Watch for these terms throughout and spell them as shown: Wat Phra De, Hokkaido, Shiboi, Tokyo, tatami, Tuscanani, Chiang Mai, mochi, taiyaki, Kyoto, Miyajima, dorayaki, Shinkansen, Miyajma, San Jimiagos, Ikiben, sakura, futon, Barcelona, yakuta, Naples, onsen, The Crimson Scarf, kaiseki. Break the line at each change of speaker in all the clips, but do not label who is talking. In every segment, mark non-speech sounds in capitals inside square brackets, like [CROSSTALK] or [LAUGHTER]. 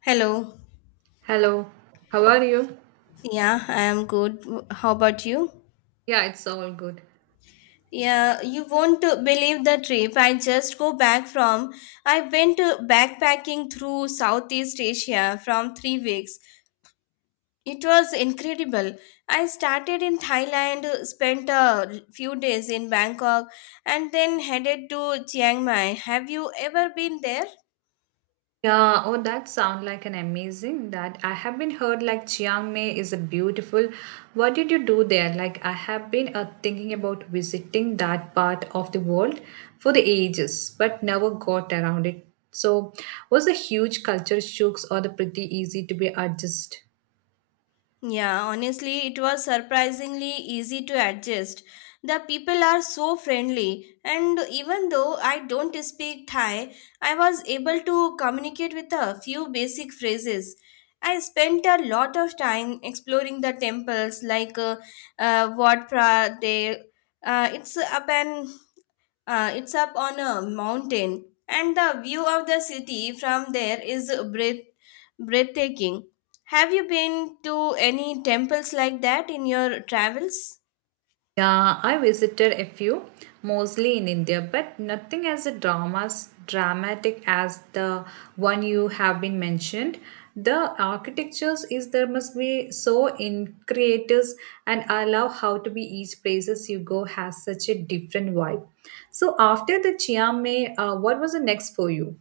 Hello.
Hello, how are you?
Yeah, I am good. How about you?
Yeah, it's all good.
Yeah, you won't believe the trip I just go back from. I went backpacking through Southeast Asia from 3 weeks. It was incredible. I started in Thailand, spent a few days in Bangkok, and then headed to Chiang Mai. Have you ever been there?
Yeah, oh, that sound like an amazing that I have been heard like Chiang Mai is a beautiful. What did you do there? Like I have been thinking about visiting that part of the world for the ages, but never got around it. So, was the huge culture shocks or the pretty easy to be adjust?
Yeah, honestly, it was surprisingly easy to adjust. The people are so friendly, and even though I don't speak Thai, I was able to communicate with a few basic phrases. I spent a lot of time exploring the temples like Wat Phra De. It's up and it's up on a mountain, and the view of the city from there is breathtaking. Have you been to any temples like that in your travels?
Yeah, I visited a few, mostly in India, but nothing as a dramas dramatic as the one you have been mentioned. The architectures is there must be so in creators and I love how to be each places you go has such a different vibe. So after the Chiang Mai, what was the next for you?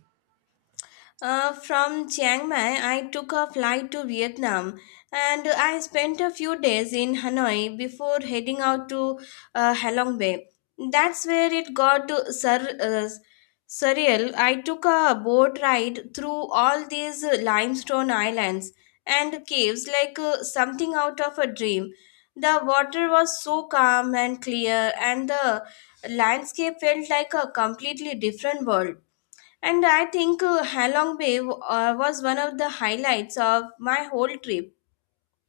From Chiang Mai, I took a flight to Vietnam and I spent a few days in Hanoi before heading out to Halong Bay. That's where it got to surreal. I took a boat ride through all these limestone islands and caves like something out of a dream. The water was so calm and clear, and the landscape felt like a completely different world. And I think Halong Bay was one of the highlights of my whole trip.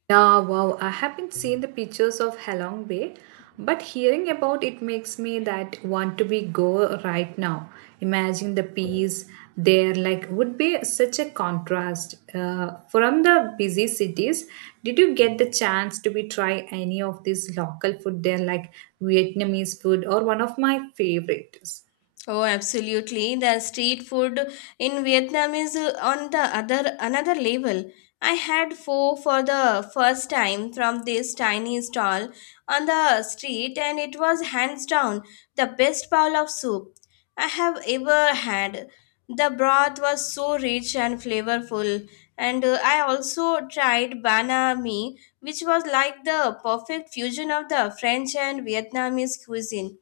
Yeah, wow. I haven't seen the pictures of Halong Bay, but hearing about it makes me that want to be go right now. Imagine the peace there like would be such a contrast from the busy cities. Did you get the chance to be try any of this local food there like Vietnamese food or one of my favorites?
Oh, absolutely. The street food in Vietnam is on the other another level. I had pho for the first time from this tiny stall on the street, and it was hands down the best bowl of soup I have ever had. The broth was so rich and flavorful, and I also tried banh mi, which was like the perfect fusion of the French and Vietnamese cuisine.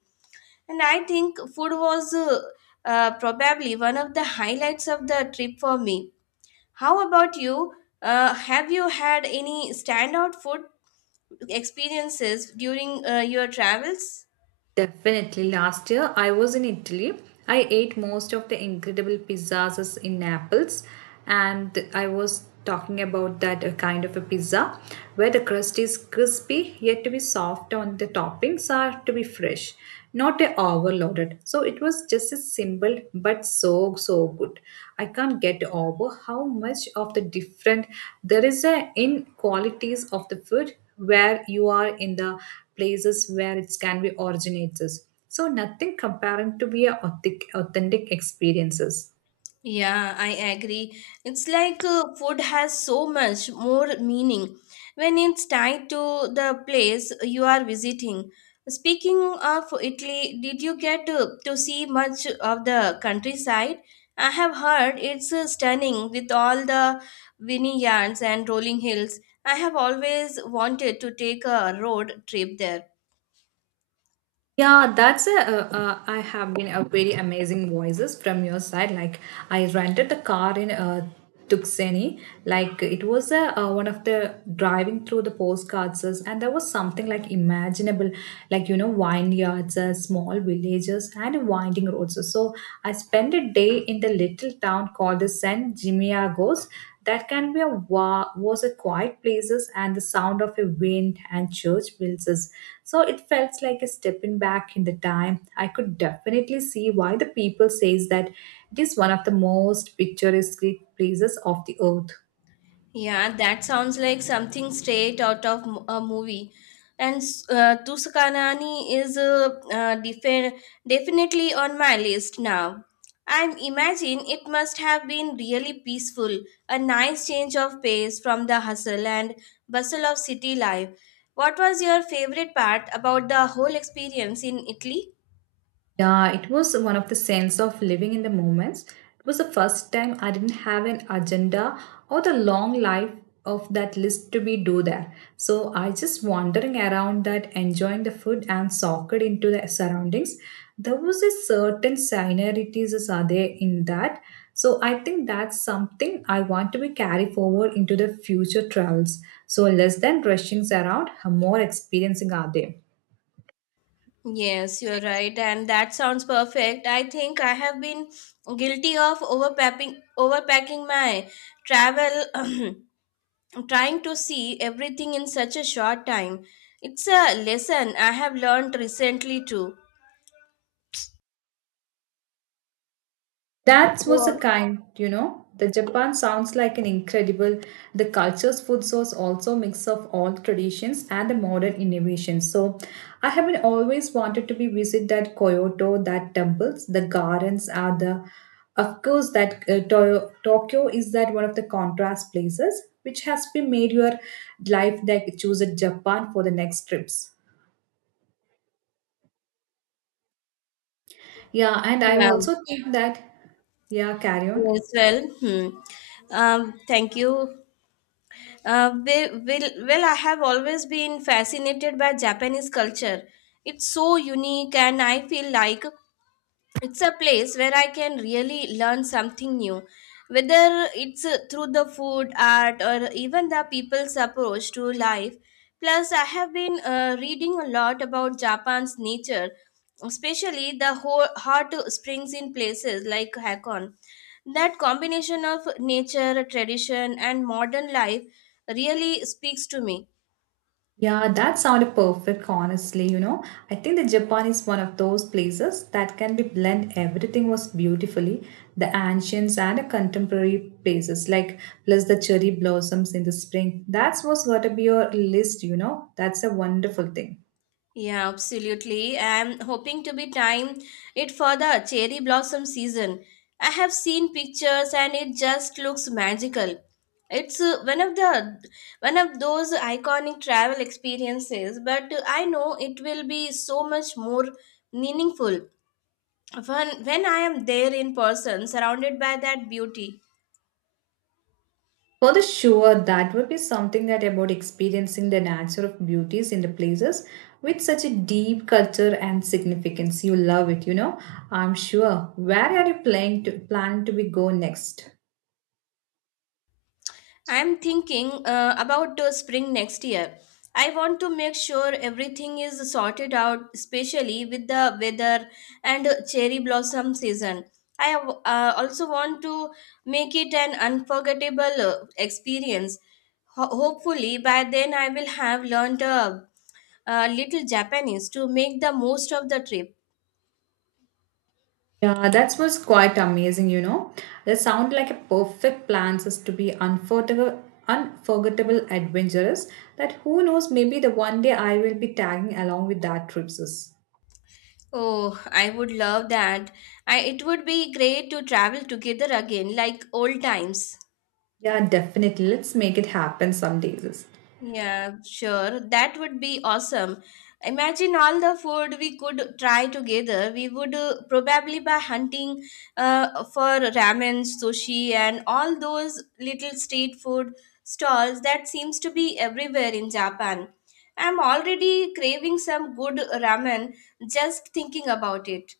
And I think food was probably one of the highlights of the trip for me. How about you? Have you had any standout food experiences during your travels?
Definitely. Last year, I was in Italy. I ate most of the incredible pizzas in Naples, and I was talking about that kind of a pizza where the crust is crispy yet to be soft on the toppings are to be fresh not a overloaded so it was just a symbol but so so good. I can't get over how much of the different there is a in qualities of the food where you are in the places where it can be originates so nothing comparing to be a authentic experiences.
Yeah, I agree. It's like food has so much more meaning when it's tied to the place you are visiting. Speaking of Italy, did you get to see much of the countryside? I have heard it's stunning with all the vineyards and rolling hills. I have always wanted to take a road trip there.
Yeah, that's I have been a very amazing voices from your side. Like I rented the car in Tuxeni. Like it was one of the driving through the postcards, and there was something like imaginable, like you know vineyards, small villages, and winding roads. So I spent a day in the little town called the San Jimiagos. That can be a wa- was a quiet places and the sound of a wind and church bells so it felt like a stepping back in the time. I could definitely see why the people says that it is one of the most picturesque places of the earth.
Yeah, that sounds like something straight out of a movie. And Tuscanani is definitely on my list now. I imagine it must have been really peaceful, a nice change of pace from the hustle and bustle of city life. What was your favorite part about the whole experience in Italy?
Yeah, it was one of the sense of living in the moments. It was the first time I didn't have an agenda or the long life of that list to be do there. So I just wandering around that, enjoying the food and soaked into the surroundings. There was a certain scenarities as are there in that. So I think that's something I want to be carry forward into the future travels. So less than rushing around, more experiencing are there.
Yes, you're right, and that sounds perfect. I think I have been guilty of overpacking my travel, [CLEARS THROAT] trying to see everything in such a short time. It's a lesson I have learned recently too.
That
Go
was a
on.
kind, you know. The Japan sounds like an incredible. The culture's food source also mix of all traditions and the modern innovations. So, I have been always wanted to be visit that Kyoto, that temples, the gardens are the, of course, that Tokyo is that one of the contrast places which has been made your life that choose a Japan for the next trips. Yeah, and I
Yeah.
also think that yeah, carry on.
Yes. Well. Hmm. Thank you. Well, I have always been fascinated by Japanese culture. It's so unique, and I feel like it's a place where I can really learn something new, whether it's through the food, art, or even the people's approach to life. Plus, I have been reading a lot about Japan's nature, especially the hot springs in places like Hakon. That combination of nature, tradition, and modern life really speaks to me.
Yeah, that sounded perfect, honestly. You know, I think that Japan is one of those places that can be blend everything was beautifully, the ancients and the contemporary places, like plus the cherry blossoms in the spring. That's what's got to be your list, you know. That's a wonderful thing.
Yeah, absolutely. I'm hoping to be time it for the cherry blossom season. I have seen pictures and it just looks magical. It's one of those iconic travel experiences, but I know it will be so much more meaningful when I am there in person, surrounded by that beauty.
For the sure, that would be something that about experiencing the nature of beauties in the places with such a deep culture and significance. You love it, you know. I'm sure. Where are you plan to be go next?
I'm thinking about the spring next year. I want to make sure everything is sorted out, especially with the weather and cherry blossom season. I have, also want to make it an unforgettable experience. Hopefully, by then, I will have learned a little Japanese to make the most of the trip.
Yeah, that was quite amazing, you know. That sound like a perfect plan just to be unforgettable, unforgettable adventurous that who knows maybe the one day I will be tagging along with that trip sis.
Oh, I would love that. It would be great to travel together again, like old times.
Yeah, definitely. Let's make it happen some days.
Yeah, sure. That would be awesome. Imagine all the food we could try together. We would probably by hunting for ramen, sushi, and all those little street food stalls that seems to be everywhere in Japan. I'm already craving some good ramen just thinking about it.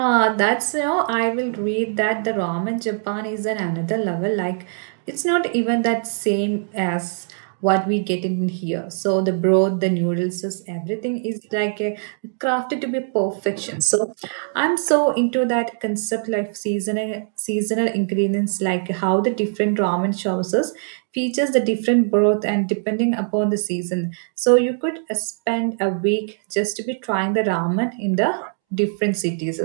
Ah, that's you know, I will read that the ramen Japan is at another level. Like, it's not even that same as what we get in here. So the broth, the noodles, is everything is like a, crafted to be perfection. So I'm so into that concept, like seasonal ingredients, like how the different ramen sauces features the different broth and depending upon the season. So you could spend a week just to be trying the ramen in the different cities.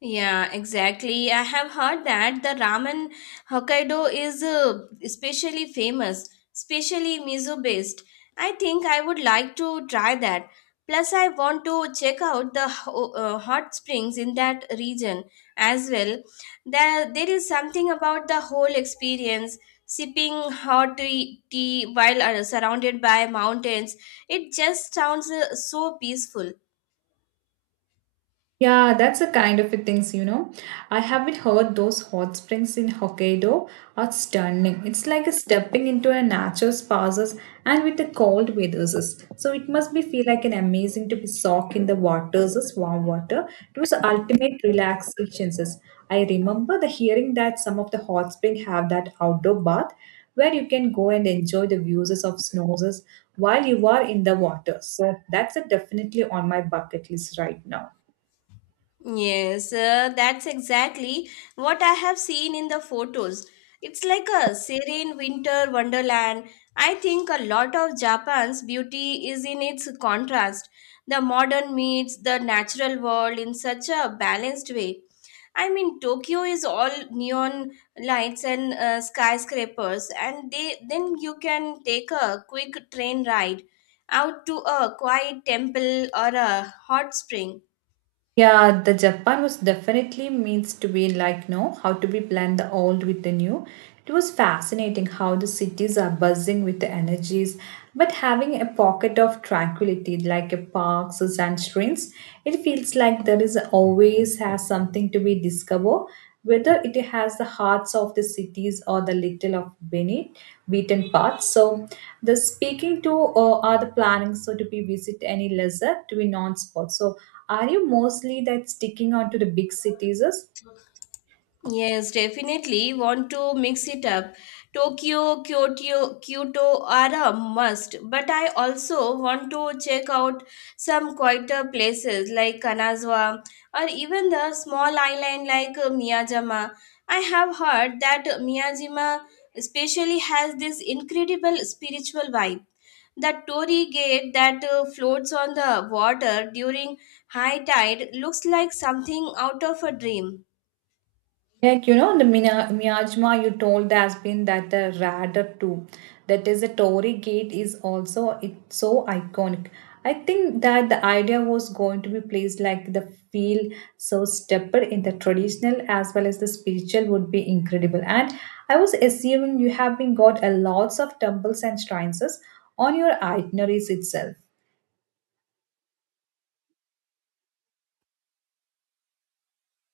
Yeah, exactly. I have heard that the ramen Hokkaido is especially famous, especially miso based. I think I would like to try that. Plus, I want to check out the hot springs in that region as well. There is something about the whole experience, sipping hot tea while surrounded by mountains. It just sounds so peaceful.
Yeah, that's the kind of a things, you know. I haven't heard those hot springs in Hokkaido are stunning. It's like a stepping into a natural spas and with the cold weathers. So it must be feel like an amazing to be soaked in the waters, as warm water. It was the ultimate relaxation. I remember the hearing that some of the hot spring have that outdoor bath where you can go and enjoy the views of snows while you are in the water. So that's a definitely on my bucket list right now.
Yes, that's exactly what I have seen in the photos. It's like a serene winter wonderland. I think a lot of Japan's beauty is in its contrast. The modern meets the natural world in such a balanced way. I mean, Tokyo is all neon lights and skyscrapers, and then you can take a quick train ride out to a quiet temple or a hot spring.
Yeah, the Japan was definitely means to be like no, how to be blend the old with the new. It was fascinating how the cities are buzzing with the energies, but having a pocket of tranquility like a parks and streams, it feels like there is always has something to be discovered whether it has the hearts of the cities or the little of beneath beaten paths. So the speaking to are the planning so to be visit any lesser to be non-spot. So are you mostly that sticking on to the big cities? Is?
Yes, definitely want to mix it up. Tokyo, Kyoto are a must, but I also want to check out some quieter places like Kanazawa or even the small island like Miyajima. I have heard that Miyajima especially has this incredible spiritual vibe. The torii gate that floats on the water during high tide looks like something out of a dream.
Like, you know, the Miyajma you told has been that the radar too. That is the Tory gate is also it's so iconic. I think that the idea was going to be placed like the feel so stepper in the traditional as well as the spiritual would be incredible. And I was assuming you have been got a lots of temples and shrines on your itineraries itself.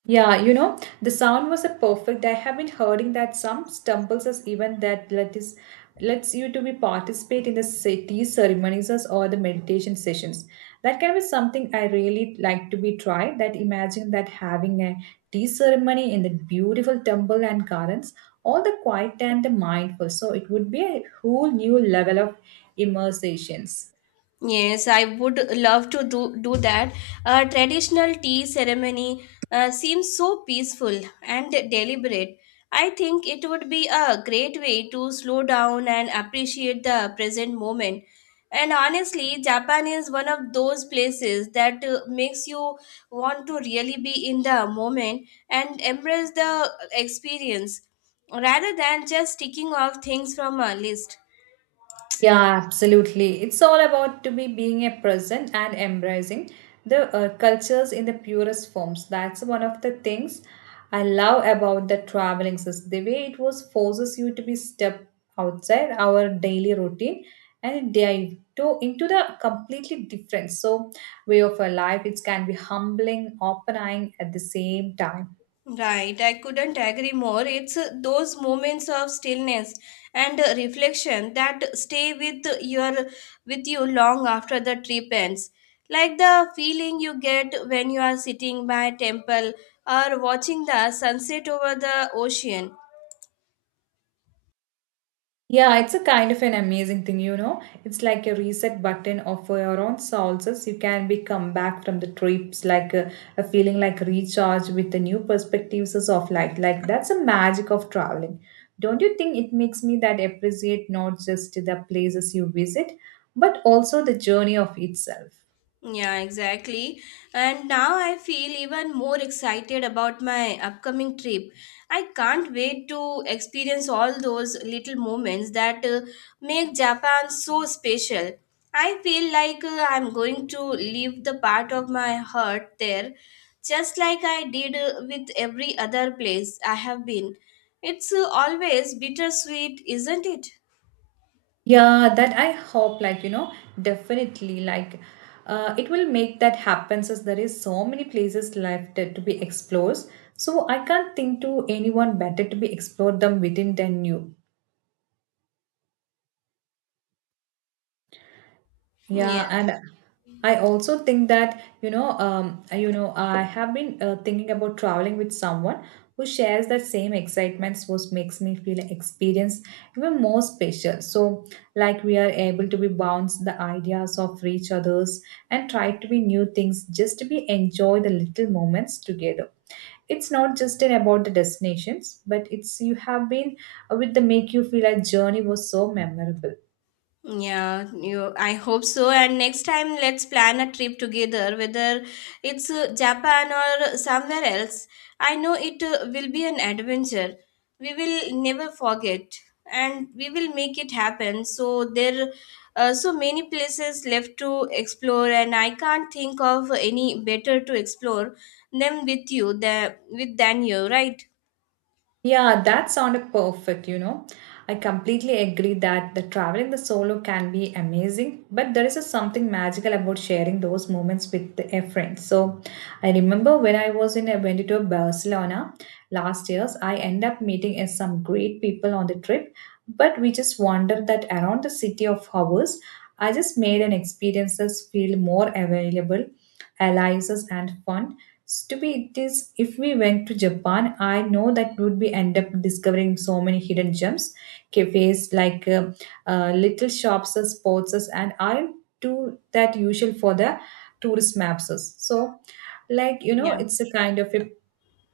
Yeah, you know, the sound was a perfect. I have been hearing that some stumbles as even that let is lets you to be participate in the city ceremonies as or the meditation sessions. That can be something I really like to be tried. That imagine that having a tea ceremony in the beautiful temple and gardens, all the quiet and the mindful. So it would be a whole new level of immersions.
Yes, I would love to do that. A traditional tea ceremony seems so peaceful and deliberate. I think it would be a great way to slow down and appreciate the present moment. And honestly, Japan is one of those places that makes you want to really be in the moment and embrace the experience rather than just ticking off things from a list.
Yeah, absolutely. It's all about to be being a present and embracing the cultures in the purest forms. That's one of the things I love about the traveling system. The way it was forces you to be step outside our daily routine and dive to into the completely different so way of a life. It can be humbling, open-eyeing at the same time.
Right, I couldn't agree more. It's those moments of stillness and reflection that stay with you long after the trip ends. Like the feeling you get when you are sitting by a temple or watching the sunset over the ocean.
Yeah, it's a kind of an amazing thing, you know. It's like a reset button of your own sources. You can be come back from the trips like a feeling like recharged with the new perspectives of life. Like that's the magic of traveling. Don't you think it makes me that appreciate not just the places you visit, but also the journey of itself?
Yeah, exactly. And now I feel even more excited about my upcoming trip. I can't wait to experience all those little moments that make Japan so special. I feel like I'm going to leave the part of my heart there, just like I did with every other place I have been. It's always bittersweet, isn't it?
Yeah, that I hope, like, you know, definitely, like, it will make that happen since there is so many places left to be explored. So I can't think to anyone better to be explored them within than you.
Yeah.
Yeah, and I also think that you know, I have been thinking about traveling with someone who shares that same excitement, which makes me feel experience even more special. So, like we are able to be bounce the ideas of each others and try to be new things, just to be enjoy the little moments together. It's not just in about the destinations, but it's you have been with the make you feel a journey was so memorable.
Yeah, I hope so. And next time, let's plan a trip together, whether it's Japan or somewhere else. I know it will be an adventure. We will never forget, and we will make it happen. So there are so many places left to explore, and I can't think of any better to explore them with you than with than you, right?
Yeah, that sounded perfect, you know. I completely agree that the traveling the solo can be amazing, but there is a something magical about sharing those moments with a friend. So I remember when I was in I went to Barcelona last year's, I end up meeting some great people on the trip, but we just wandered that around the city of hours. I just made an experiences feel more available, allies and fun. Stupid it is if we went to Japan, I know that would be end up discovering so many hidden gems, cafes like little shops or sports as and aren't too that usual for the tourist maps. As. So, like you know,
Yeah.
it's a kind of a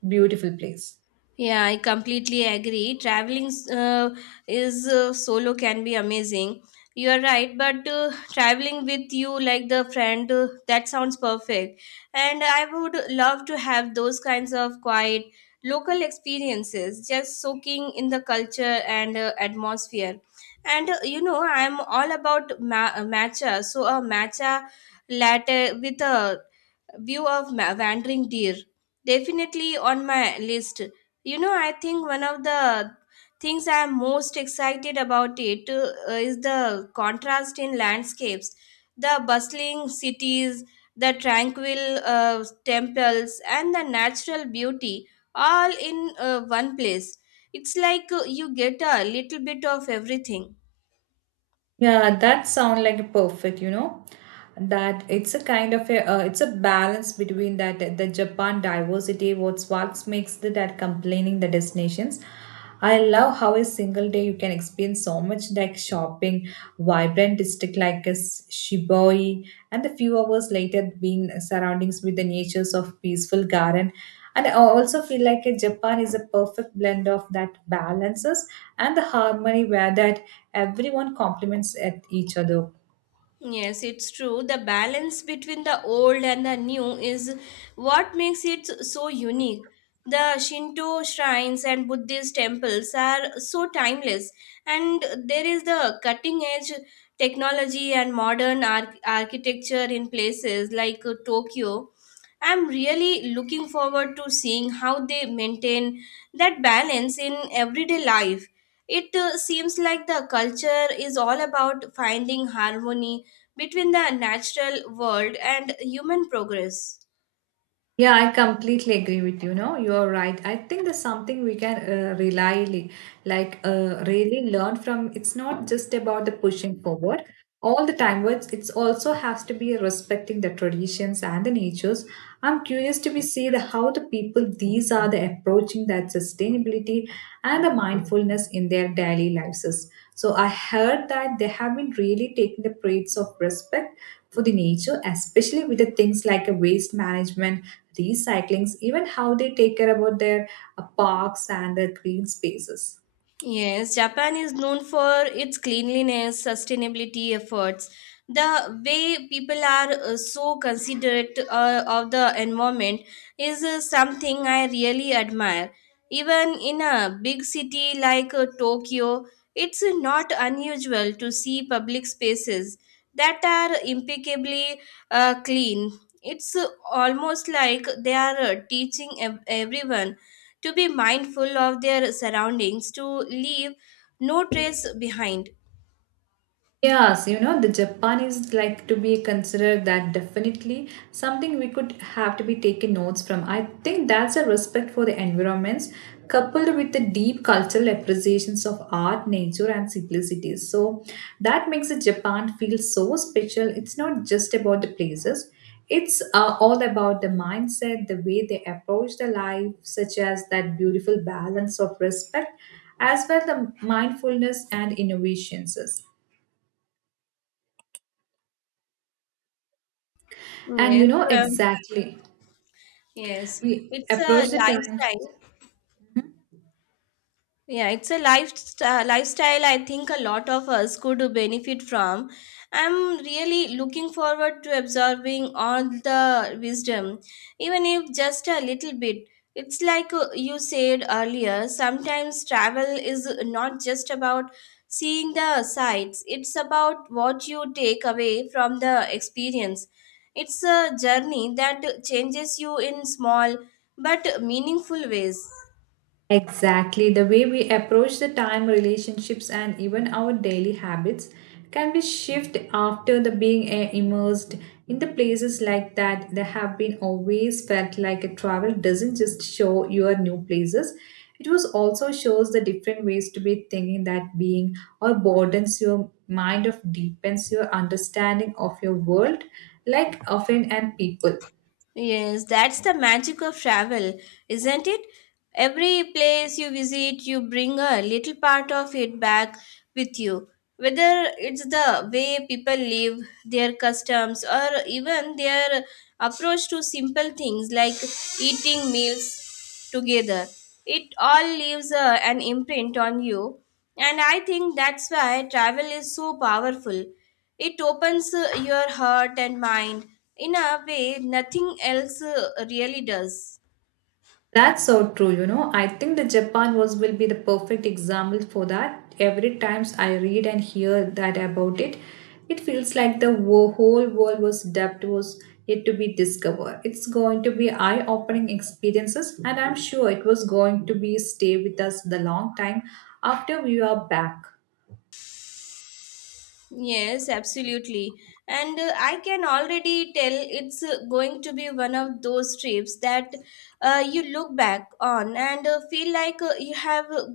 beautiful place.
Yeah, I completely agree. Traveling is solo can be amazing. You are right, but traveling with you like the friend that sounds perfect. And I would love to have those kinds of quiet local experiences, just soaking in the culture and atmosphere. And you know, I'm all about matcha, so a matcha latte with a view of wandering deer definitely on my list. You know, I think one of the things I am most excited about it is the contrast in landscapes, the bustling cities, the tranquil temples, and the natural beauty all in one place. It's like you get a little bit of everything.
Yeah, that sound like a perfect, you know. That it's a kind of a it's a balance between that the Japan diversity what's what makes the, that complaining the destinations. I love how a single day you can experience so much like shopping, vibrant district like as Shiboi, and a few hours later being surroundings with the natures of peaceful garden. And I also feel like a Japan is a perfect blend of that balances and the harmony where that everyone compliments at each other.
Yes, it's true. The balance between the old and the new is what makes it so unique. The Shinto shrines and Buddhist temples are so timeless, and there is the cutting edge technology and modern architecture in places like Tokyo. I'm really looking forward to seeing how they maintain that balance in everyday life. It seems like the culture is all about finding harmony between the natural world and human progress.
Yeah, I completely agree with you. No, you are right. I think there's something we can rely, like really learn from. It's not just about the pushing forward all the time, but it's also has to be respecting the traditions and the natures. I'm curious to be see the how the people these are the approaching that sustainability and the mindfulness in their daily lives. Is. So I heard that they have been really taking the traits of respect for the nature, especially with the things like a waste management recyclings, even how they take care about their parks and their green spaces.
Yes, Japan is known for its cleanliness, sustainability efforts. The way people are so considerate of the environment is something I really admire. Even in a big city like Tokyo, it's not unusual to see public spaces that are impeccably clean. It's almost like they are teaching everyone to be mindful of their surroundings, to leave no trace behind.
Yes, you know, the Japanese like to be considered that definitely something we could have to be taken notes from. I think that's a respect for the environments coupled with the deep cultural appreciations of art, nature, and simplicity. So that makes the Japan feel so special. It's not just about the places. It's all about the mindset, the way they approach the life, such as that beautiful balance of respect, as well the mindfulness and innovations. And
Yes,
you know
um,
exactly,
yes,
we
it's a
approach the times
lifestyle. Yeah, it's a lifestyle I think a lot of us could benefit from. I'm really looking forward to absorbing all the wisdom, even if just a little bit. It's like you said earlier, sometimes travel is not just about seeing the sights, it's about what you take away from the experience. It's a journey that changes you in small but meaningful ways.
exactly the way we approach the time, relationships, and even our daily habits can be shift after the being immersed in the places like that. They have been always felt like a travel doesn't just show your new places. It was also shows the different ways to be thinking that being or broadens your mind of deepens your understanding of your world, like often and people.
Yes, that's the magic of travel, isn't it? Every place you visit, you bring a little part of it back with you. Whether it's the way people live, their customs, or even their approach to simple things like eating meals together. It all leaves an imprint on you, and I think that's why travel is so powerful. It opens your heart and mind in a way nothing else really does.
That's so true, you know. I think the Japan was will be the perfect example for that. Every times I read and hear that about it, it feels like the whole world was depth was yet to be discovered. It's going to be eye-opening experiences, and I'm sure it was going to be stay with us the long time after we are back.
Yes, absolutely. And I can already tell it's going to be one of those trips that you look back on and feel like you have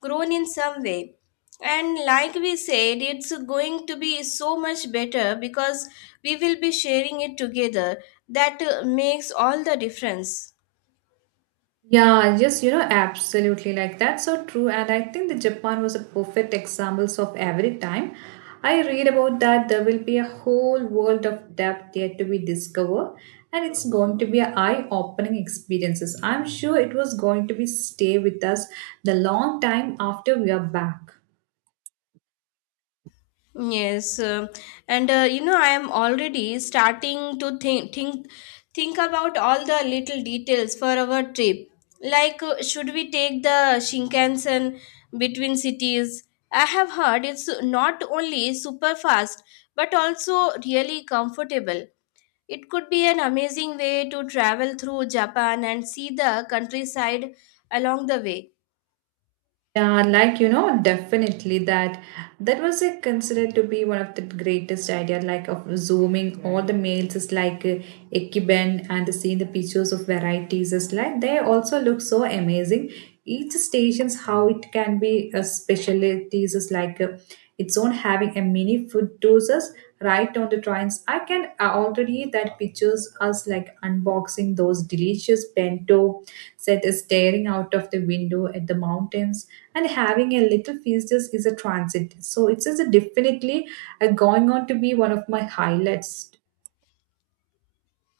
grown in some way. And like we said, it's going to be so much better because we will be sharing it together. That makes all the difference.
Yeah, yes, you know, absolutely. Like that's so true. And I think that Japan was a perfect examples of every time. I read about that there will be a whole world of depth yet to be discovered, and it's going to be an eye-opening experiences. I'm sure it was going to be stay with us the long time after we are back.
Yes, and you know, I am already starting to think about all the little details for our trip. Like, should we take the Shinkansen between cities? I have heard it's not only super fast but also really comfortable. It could be an amazing way to travel through Japan and see the countryside along the way.
Yeah, like you know, definitely that was considered to be one of the greatest idea, like of zooming all the males is like Ikiben and seeing the pictures of varieties is like they also look so amazing. Each stations how it can be a specialties is like its own having a mini food doses right on the trains. I can already that pictures us like unboxing those delicious bento, set staring out of the window at the mountains and having a little feast is a transit. So it is a definitely going on to be one of my highlights.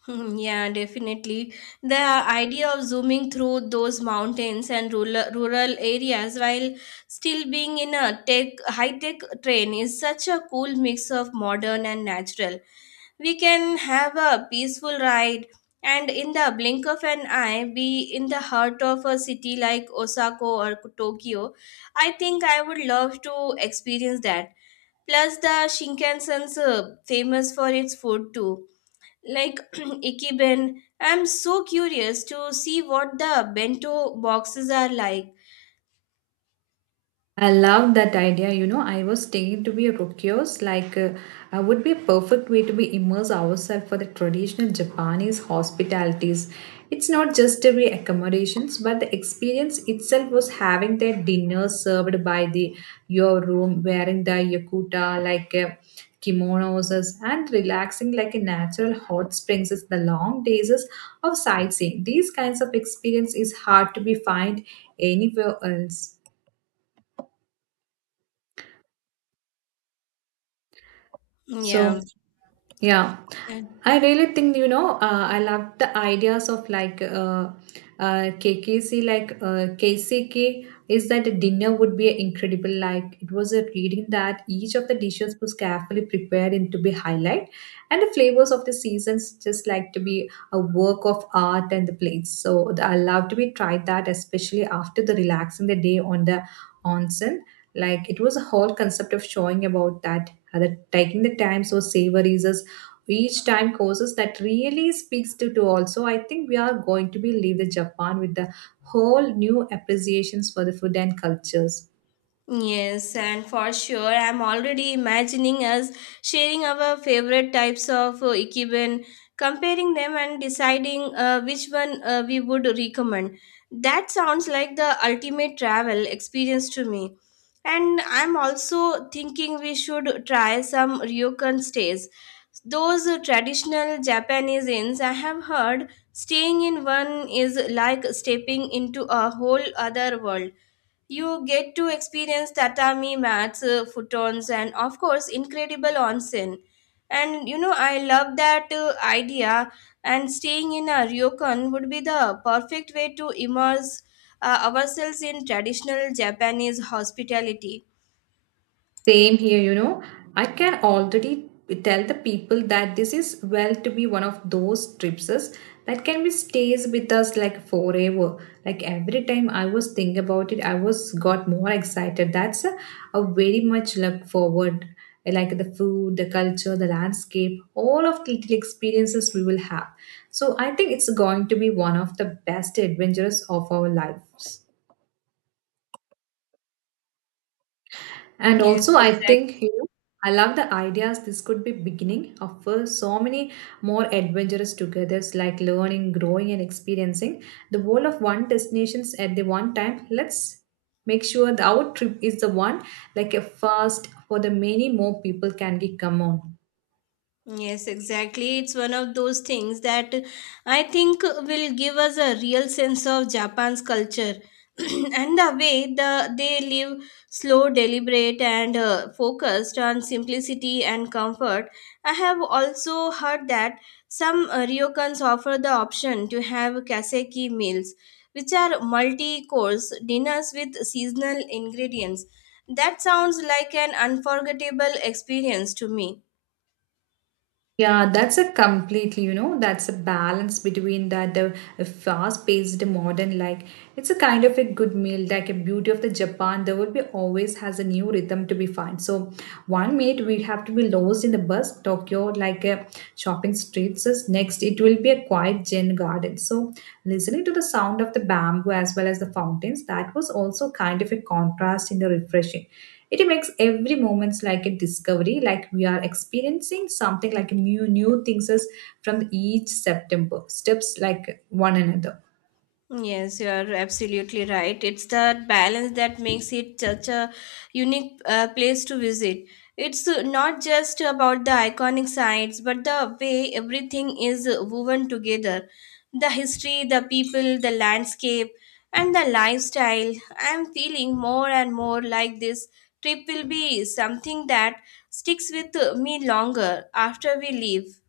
Mhm, yeah, definitely. The idea of zooming through those mountains and rural areas while still being in a tech high-tech train is such a cool mix of modern and natural. We can have a peaceful ride and in the blink of an eye be in the heart of a city like Osaka or Tokyo. I think I would love to experience that. Plus the Shinkansen's famous for its food too, like [CLEARS THROAT] Ikiben. I'm so curious to see what the bento boxes are like.
I love that idea. You know, I was thinking to be a rokiyos, would be a perfect way to be immerse ourselves for the traditional Japanese hospitalities. It's not just the accommodations, but the experience itself was having their dinner served by the your room, wearing the yakuta like kimonos, and relaxing like a natural hot springs. Is the long days is of sightseeing. These kinds of experience is hard to be find anywhere else. So,
Yeah.
yeah, I really think, you know, I love the ideas of KKC, like KCK, is that the dinner would be incredible. Like it was a reading that each of the dishes was carefully prepared and to be highlight, and the flavors of the seasons just like to be a work of art and the plates. So the, I love to be tried that, especially after the relaxing the day on the onsen. Like it was a whole concept of showing about that taking the time so savories us each time courses that really speaks to also I think we are going to be leave the japan with the whole new appreciations for the food and cultures.
Yes, and for sure, I'm already imagining us sharing our favorite types of ikiben, comparing them, and deciding which one we would recommend. That sounds like the ultimate travel experience to me. And I'm also thinking we should try some ryokan stays. Those traditional Japanese inns, I have heard, staying in one is like stepping into a whole other world. You get to experience tatami mats, futons, and of course, incredible onsen. And you know, I love that idea. And staying in a ryokan would be the perfect way to immerse ourselves in traditional Japanese hospitality.
Same here, you know. I can already tell the people that this is well to be one of those trips that can be stays with us like forever. Like every time I was thinking about it, I was got more excited. That's a very much look forward. I like the food, the culture, the landscape, all of the little experiences we will have. So I think it's going to be one of the best adventures of our lives. And
Yes,
also, I think
exactly.
you know, I love the ideas. This could be beginning of so many more adventurous togethers, like learning, growing, and experiencing the world of one destinations at the one time. Let's make sure the our trip is the one like a first for the many more people can be come on.
Yes, exactly. It's one of those things that I think will give us a real sense of Japan's culture [CLEARS THROAT] and the way they live: slow, deliberate, and focused on simplicity and comfort. I have also heard that some ryokans offer the option to have kaseki meals, which are multi-course dinners with seasonal ingredients. That sounds like an unforgettable experience to me.
Yeah, that's a completely, you know, that's a balance between that the fast-paced modern like it's a kind of a good meal, like a beauty of the Japan. There would be always has a new rhythm to be found. So one minute we'd have to be lost in the bus Tokyo like a shopping streets. Is Next, it will be a quiet Zen garden. So listening to the sound of the bamboo as well as the fountains, that was also kind of a contrast in the refreshing. It makes every moment like a discovery, like we are experiencing something like new things as from each September, steps like one another.
Yes, you are absolutely right. It's that balance that makes it such a unique place to visit. It's not just about the iconic sites, but the way everything is woven together: the history, the people, the landscape, and the lifestyle. I'm feeling more and more like this trip will be something that sticks with me longer after we leave.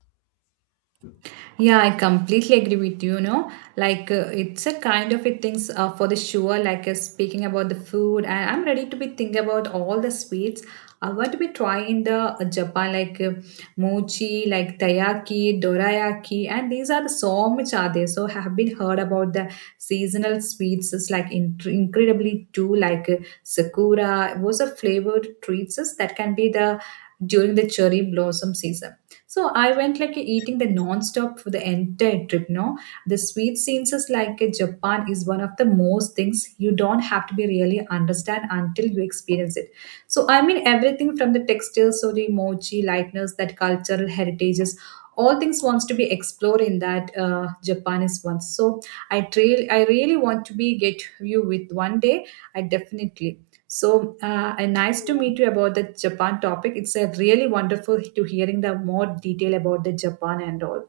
Yeah, I completely agree with you. You know, like it's a kind of a things for the sure. Like speaking about the food, and I'm ready to be thinking about all the sweets. What we try in the Japan, like mochi, like taiyaki, dorayaki, and these are so much are there. So have been heard about the seasonal sweets. Is like incredibly too, like sakura. Those are flavored treats is that can be the during the cherry blossom season so I went like eating the non-stop for the entire trip. No, the sweet scenes is like Japan is one of the most things you don't have to be really understand until you experience it. So I mean everything from the textiles, or the emoji, lightness, that cultural heritages. All things wants to be explored in that Japan is one. So I really want to be get you with one day. I definitely. So, and nice to meet you about the Japan topic. It's a really wonderful to hearing the more detail about the Japan and all.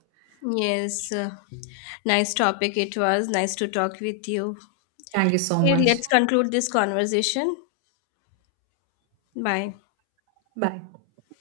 Yes, nice topic it was. Nice to talk with you.
Thank you so
Okay,
much.
let's conclude this conversation. Bye.
Bye.